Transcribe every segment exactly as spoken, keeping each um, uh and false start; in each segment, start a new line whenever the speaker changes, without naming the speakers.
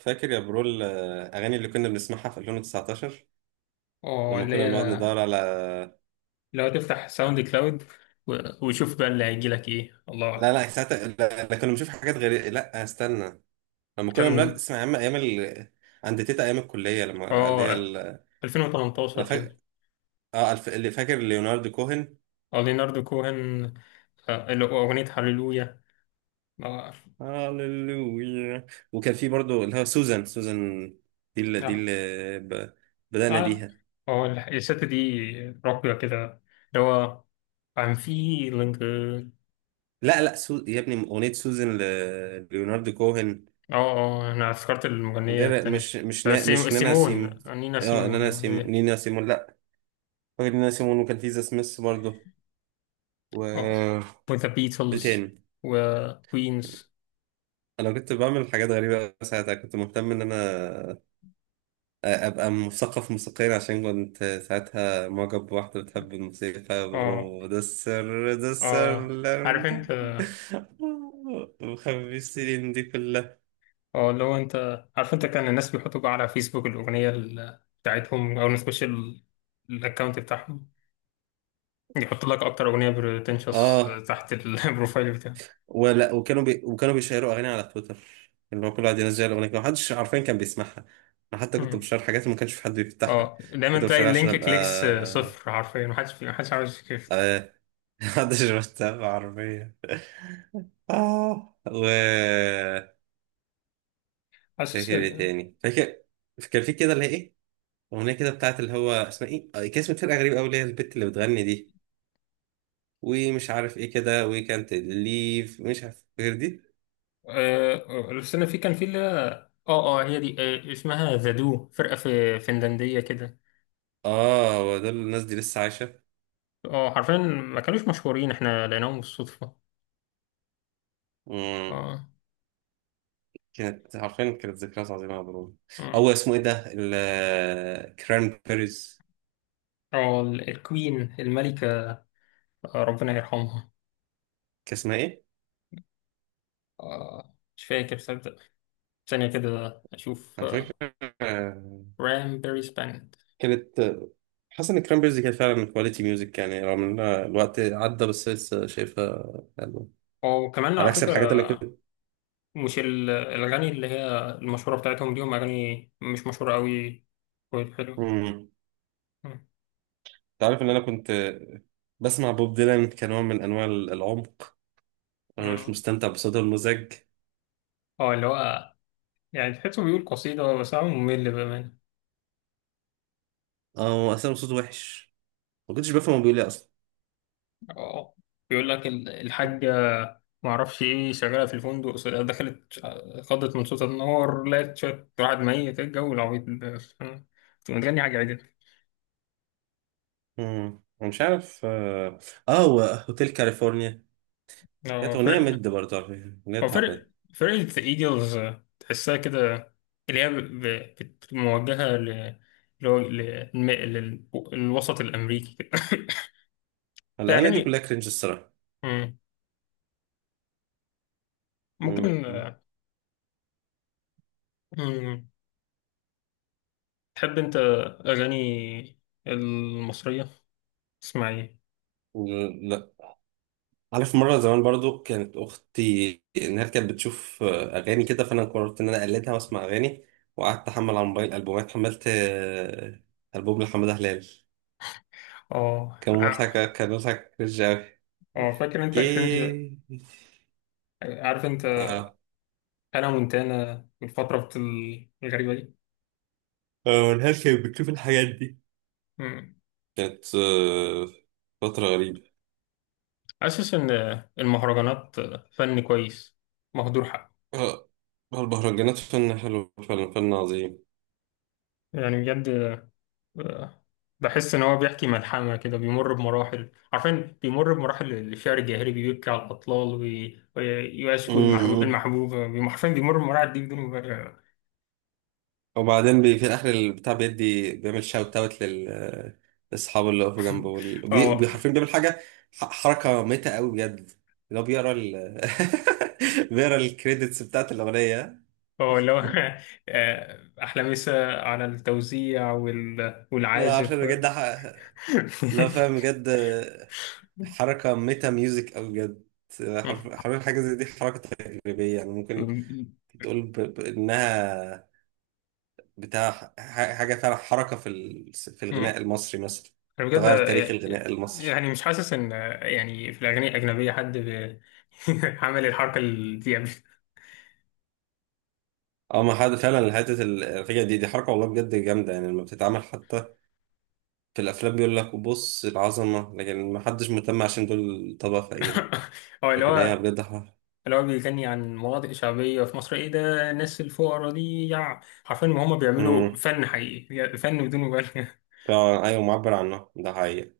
فاكر يا برول، آه، اغاني اللي كنا بنسمعها في ألفين وتسعتاشر.
اه
لما
اللي
كنا بنقعد
هي
ندور على.
لو تفتح ساوند كلاود و- وشوف بقى اللي هيجي لك ايه، الله
لا،
اعلم.
لا، ساعتها لا، لا كنا بنشوف حاجات غريبة. لا، استنى. لما كنا بنقعد
كان
نسمع ايام ايام ال... عند تيتا ايام الكلية، لما اللي هي
اه
ال... انا
ألفين وتمنتاشر
فاكر.
كده.
اه الف... اللي فاكر ليوناردو كوهن.
اه، ليناردو كوهن. آه، اللي هو اغنية هاليلويا. اه
هاليلويا. وكان في برضو اللي هو سوزان، سوزان. دي اللي دي
اه
اللي ب... بدأنا
اه
بيها.
آه، الست دي راقية كده، اللي هو I'm feeling good.
لا، لا، سو... يا ابني اغنية سوزان، ل... ليوناردو كوهن.
اه اه انا افتكرت المغنية
غير
التانية.
مش مش
آه،
نا...
سيم-
مش نانا
سيمون،
سيمو.
نينا
اه،
سيمون.
نانا سيمو، نينا سيمو، لا. فاكر ان انا سيمون، وكان في ذا سميث برضه. و.
اه، وذا
ايه
بيتلز
تاني؟
وكوينز.
انا كنت بعمل حاجات غريبه أوي ساعتها، كنت مهتم ان انا ابقى مثقف موسيقيا عشان كنت ساعتها معجب بواحده بتحب الموسيقى.
اه
برو، ده السر، ده السر.
اه
لا،
عارف
ده
انت.
مخبي السنين دي كلها.
اه اللي هو، انت عارف، انت كان الناس بيحطوا بقى على فيسبوك الاغنيه ال- بتاعتهم او نخش الاكونت بتاعهم، يحط لك اكتر اغنيه بتنشص
اه.
تحت ال- البروفايل بتاعه.
ولا وكانوا بي... وكانوا بيشيروا اغاني على تويتر. اللي هو كل واحد ينزل اغنيه محدش عارفين كان بيسمعها. انا حتى كنت
مم.
بشير حاجات ما كانش في حد بيفتحها.
اه دايما
كنت
تلاقي
بشيرها عشان
اللينك
ابقى
كليكس صفر حرفيا، محدش محدش عاوز يفتح.
آه، محدش متابع عربية. اه، و.
حاسس.
فاكر ايه تاني فاكر؟ كان في كده، اللي هي ايه. اغنية كده بتاعت اللي هو اسمها ايه، آه، كان اسم فرقة غريبة قوي اللي هي البت اللي بتغني دي. ومش عارف ايه كده، وي كانت ليف مش عارف غير دي.
آه، بس انا في كان في اللي هي- اه اه هي دي، آه، اسمها ذا دو، فرقه في فنلنديه كده.
اه، ودول الناس دي لسه عايشة.
اه، حرفيا ما كانوش مشهورين، احنا لقيناهم بالصدفه.
مم.
اه.
كانت عارفين، كانت ذكريات عظيمة يا برو. او اسمه ايه ده، الكران بيريز.
اه ال- الكوين، الملكة. آه، ربنا يرحمها.
كان اسمها ايه؟
آه، مش فاكر صدق. ثانية كده أشوف.
انا فاكر.
آه، رام بيري سبانت.
كانت. حاسس ان الكرامبرز كانت فعلا كواليتي ميوزك يعني، رغم ان الوقت عدى بس لسه شايفها حلوة.
وكمان
على
على
عكس الحاجات اللي
فكرة،
كنت.
مش ال- الأغاني اللي هي المشهورة بتاعتهم دي، هم أغاني مش مشهورة أوي. والحلو،
مم. تعرف ان انا كنت بسمع بوب ديلان كنوع من انواع العمق. انا مش مستمتع بصوته المزعج.
اه اللي هو، يعني تحسه بيقول قصيدة بس هو ممل بأمانة.
اه، هو اصلا صوته وحش. ما كنتش بفهم هو بيقول ايه اصلا.
اه بيقول لك ال- الحاجة، ما اعرفش ايه شغالة في الفندق، س- دخلت، آه، خضت من صوت النار، لقت شوية واحد ميت. إيه الجو العبيط ده؟ تبقى متغني حاجة عادي.
مم. أنا مش عارف. اه. آه، هو هوتيل كاليفورنيا. كانت
هو
اغنيه
فرق،
مد برضه على فكره، اغنيه
هو
تعبانه.
فرق، فرقة ايجلز. آه، تحسها كده اللي هي ب- ب- بت- موجهة ل، اللي هو ل- للم- لل- للوسط الأمريكي كده في
الاغاني دي
أغاني.
كلها كرنج الصراحه.
مم. ممكن. آه، مم. تحب أنت أغاني المصرية، تسمع ايه؟
مم. عارف مرة زمان برضو كانت أختي إنها كانت بتشوف آه، أغاني كده، فأنا قررت إن أنا أقلدها وأسمع أغاني. وقعدت أحمل على الموبايل ألبومات، حملت آه، ألبوم لحمادة هلال.
اه
كان مضحك، كان مضحك كرنج أوي.
اه فاكر انت كرنج.
كي-
عارف انت،
آه.
انا مونتانا والفترة الغريبة دي.
آه، هلال كانت بتشوف الحاجات دي.
مم.
كانت آه، فترة غريبة.
حاسس ان المهرجانات فن كويس مهدور حقه.
آه، المهرجانات فن حلو فعلا فن.
يعني بجد، آه، بحس ان هو بيحكي ملحمة كده، بيمر بمراحل، عارفين بيمر بمراحل الشعر الجاهلي، بيبكي على الأطلال وي- ويشكو المحبوب،
عظيم.
المحبوبة بي- حرفيا بيمر بمراحل دي بدون مبالغة.
وبعدين بي في اخر البتاع بيدي بيعمل شاوت اوت لل لاصحابه اللي وقفوا جنبه، وال- وبي-
اه.
وبي- حرفيا بيعمل حاجه. ح- حركه ميته قوي بجد. اللي هو بيقرا ال بيقرا الكريدتس بتاعت الاغنيه.
اه اللي هو آه، أحلامسة على التوزيع وال-
لا عارفين
والعازف.
بجد، ح- لا فاهم بجد. حركه ميتا ميوزك قوي بجد.
مم.
حرف- حرفيا حاجه زي دي حركه تجريبيه، يعني ممكن
مم.
تقول ب... بانها بتاع ح- حاجه فعلا حركه في ال... في
مم.
الغناء المصري مثلا.
انا بجد
تغير تاريخ الغناء المصري.
يعني مش حاسس ان، يعني في الاغاني الاجنبيه حد بي- عمل الحركه دي قبل.
اه، ما حد فعلا. حته الفكره دي، دي حركه والله بجد جامده، يعني لما بتتعمل حتى في الافلام بيقول لك بص العظمه، لكن ما حدش مهتم عشان دول طبقه فقيره.
هو اللي
لكن هي
هو
بجد حق.
اللي هو بيغني عن مناطق شعبيه في مصر. ايه ده، الناس الفقراء دي، يع حرفيا ما هم بيعملوا
امم
فن حقيقي، فن بدون مبالغه.
فعلا، ايوه معبر عنها، ده حقيقي.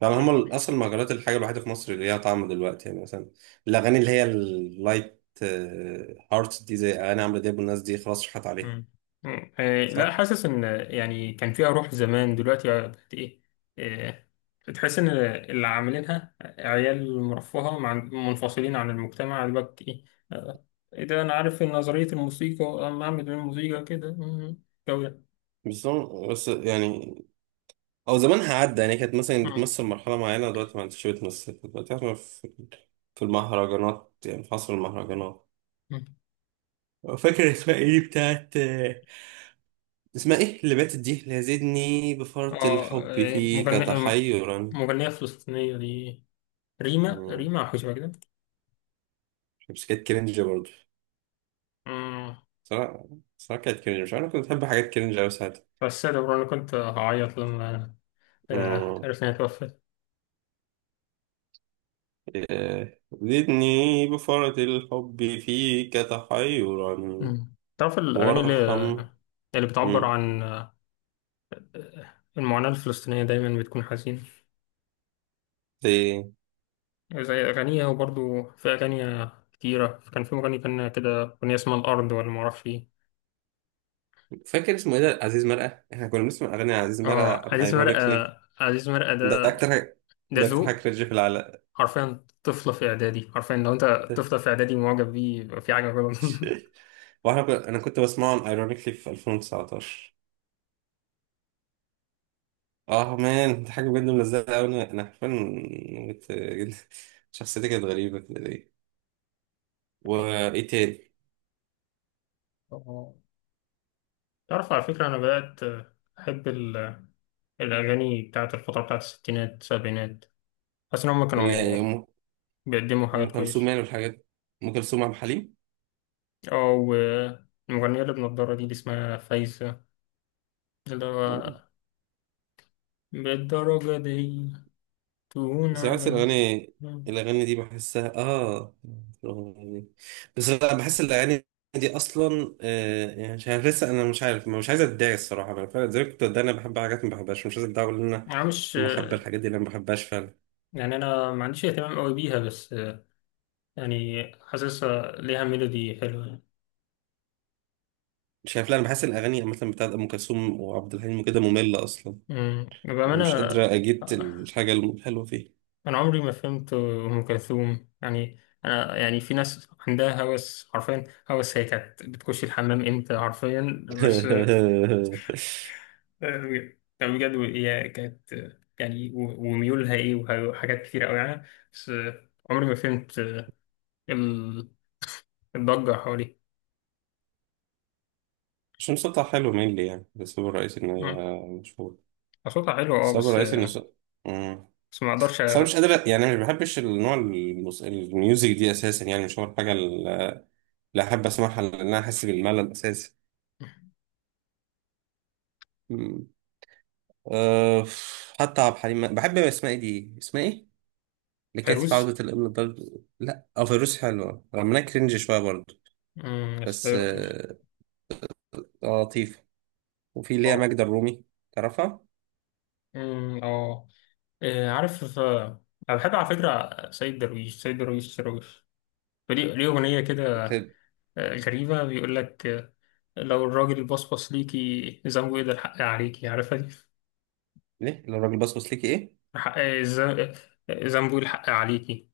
فعلا هما اصلا المهرجانات الحاجه الوحيده في مصر اللي ليها طعم دلوقتي، يعني مثلا الاغاني اللي هي اللايت هارت دي، زي اغاني عمرو دياب، والناس دي خلاص راحت عليها.
مم. مم. آه، لا
صح.
حاسس ان، يعني كان فيها روح زمان، دلوقتي بقت ايه. آه، بتحس ان اللي عاملينها عيال مرفهه، مع منفصلين عن المجتمع دلوقتي. ايه، آه، إيه ده، انا عارف ان نظريه الموسيقى، اما اعمل الموسيقى كده، مم، الجو ده.
بس هو- بس يعني او زمانها عدى، يعني كانت مثلا
مم.
بتمثل مرحله معينه دلوقتي ما عادش بتمثل. كانت دلوقتي احنا في في المهرجانات، يعني في عصر المهرجانات.
مم.
فاكر اسمها ايه بتاعت. اسمها ايه اللي باتت دي، اللي زدني
اه
بفرط الحب
آه،
فيك
مغنية،
تحيرا.
مغنية فلسطينية دي، ريما
مم.
ريما أو حاجة شبه كده.
بس كانت كرنج برضه.
مم.
صراحة. صراحة كانت كرنج، مش عارف كنت بحب حاجات كرنج أوي ساعتها.
بس ده برضه أنا كنت هعيط لما آه،
مم.
عرفت إنها توفت.
إيه. زدني بفرط الحب فيك تحيرا
مم. تعرف الأغاني اللي
وارحم.
اللي بتعبر عن المعاناة الفلسطينية دايما بتكون حزينة،
مم.
زي أغانيها. وبرضو في أغاني كتيرة، كان في مغني كان كده أغنية اسمها الأرض، ولا معرفش إيه.
فاكر اسمه ايه ده؟ عزيز مرقه. احنا كنا بنسمع اغاني عزيز
آه
مرقه ام
عزيز مرقة،
ايرونيكلي.
عزيز مرقة
ده
ده،
اكتر حاجه.
ده
ده اكتر حاجه
ذوق.
كرنج في العالم.
حرفيا طفلة في إعدادي، حرفيا لو أنت طفلة في إعدادي معجب بيه يبقى في حاجة غلط.
واحنا كنا... انا كنت بسمعه ام ايرونيكلي في ألفين وتسعتاشر. اه مان، دي حاجه بجد ملزقه قوي. انا انا حرفيا كنت- شخصيتي كانت غريبه كده ليه. وايه تاني؟
آه. تعرف على فكرة، أنا بدأت أحب ال- الأغاني بتاعت الفترة بتاعت الستينات السبعينات. حاسس إن هما
ال-
كانوا
ام
بيقدموا
أم
حاجات
كلثوم
كويسة.
يعني والحاجات. ام كلثوم، عبد الحليم.
اه، والمغنية اللي بنضارة دي اللي اسمها فايزة، اللي هو بالدرجة دي تهون
ساعات
علي.
الأغاني. الأغاني دي بحسها آه يعني. بس، لا، بحس الأغاني دي أصلا، آه يعني مش عارف. لسه أنا مش عارف، مش عايز أتضايق الصراحة. أنا فعلا زي ما كنت بتضايق، أنا بحب حاجات ما بحبهاش، مش عايز أتضايق أقول إن أنا
أنا مش
محب الحاجات دي اللي أنا ما بحبهاش فعلا.
يعني، أنا ما عنديش اهتمام قوي بيها، بس يعني حاسسها ليها ميلودي حلوة يعني.
مش عارف، لا، أنا بحس الأغاني مثلا بتاعت أم كلثوم وعبد الحليم وكده مملة أصلا.
أمم،
يعني مش
بأمانة
قادرة أجيب الحاجة الحلوة فيه.
أنا عمري ما فهمت أم كلثوم. يعني أنا، يعني في ناس عندها هوس حرفيا، هوس، هي كانت بتخش الحمام إمتى حرفيا. بس، آه، كان بجد هي كانت، يعني و- وميولها ايه وه- وحاجات كتير قوي يعني. بس عمري ما فهمت ال- الضجة حواليه.
مش مصطلح حلو مين لي يعني، بس هو الرئيسي إن
مم.
هي مشهورة.
صوتها حلو اه،
السبب
بس،
الرئيسي إن صوت-
بس ما اقدرش
بس انا
أ-
مش قادر يعني، انا ما بحبش النوع الموس- الميوزك دي اساسا، يعني مش هو الحاجه اللي احب اسمعها لان انا احس بالملل اساسا. مم. أه. حتى عبد الحليم، بحب اسمها ايه دي، اسمها ايه اللي كانت في عوده
فيروز.
الابن الضال. لا، اه، فيروز حلوه رغم انها كرنج شويه برضه.
مم، بس
بس
فيروز.
اه. آه، لطيفه. وفي اللي هي
اه.
ماجدة الرومي. تعرفها؟
مم، اه. إيه، عارف. آه، انا بحب على فكرة سيد درويش. سيد درويش درويش، فليه- ليه أغنية كده
بت-
آه، غريبة، بيقول لك، آه، لو الراجل بصبص ليكي، ذنبه ايه ده، الحق عليكي. عارفها دي؟
ليه لو الراجل بصبص ليكي ايه؟
حق ز- زنبول، حق عليكي.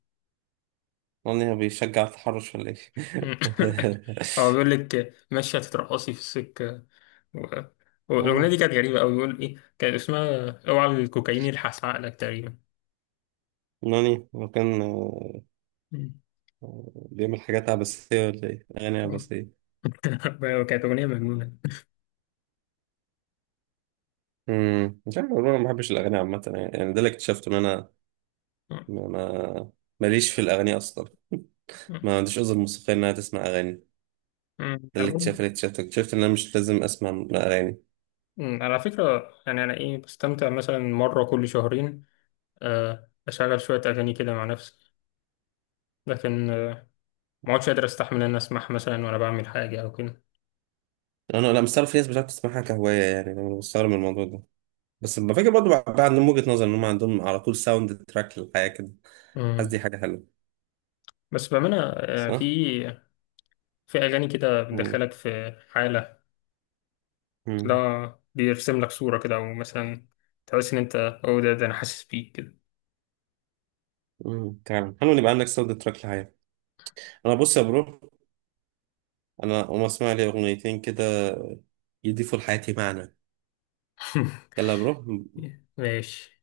نوني، هو بيشجع التحرش ولا ايه؟
هو بيقول لك ماشية تترقصي في السكة و... والأغنية
نوني.
دي كانت غريبة أوي، بيقول إيه، كانت اسمها اوعى الكوكايين يلحس عقلك تقريبا.
نوني، وكان
مم.
بيعمل حاجات عبثية ولا إيه؟ أغاني عبثية.
كانت أغنية مجنونة.
امم مش عارف والله. أنا ما بحبش الأغاني عامة، يعني يعني ده اللي اكتشفته إن أنا
مم.
ما ما- ماليش في الأغاني أصلا. ما عنديش أذن موسيقية إن أنا تسمع أغاني ده.
مم. أنا
اللي
برضه
اكتشفته اللي اكتشفته اكتشفت إن أنا مش لازم أسمع أغاني.
أمم، على فكرة يعني، أنا إيه، بستمتع مثلا مرة كل شهرين، آه، أشغل شوية أغاني كده مع نفسي. لكن آه، ما عدتش قادر أستحمل إن أسمعها مثلا وأنا بعمل حاجة أو كده.
أنا أنا مستغرب في ناس بتعرف تسمعها كهواية، يعني أنا مستغرب من الموضوع ده. بس بفكر برضه بقى عندهم وجهة نظر إن هم عندهم على طول ساوند تراك للحياة كده. حاسس دي
أمم.
حاجة حلوة.
بس بأمانة، آه، في،
صح؟
في أغاني كده
امم.
بتدخلك في حالة،
امم.
لا بيرسم لك صورة كده، أو مثلا تحس إن أنت، أو ده ده أنا حاسس بيك كده.
امم فعلا حلو إن يبقى عندك ساوند تراك للحياة. أنا، بص يا برو، انا اقوم اسمع لي اغنيتين كده يضيفوا لحياتي معنى. يلا يا برو.
ماشي.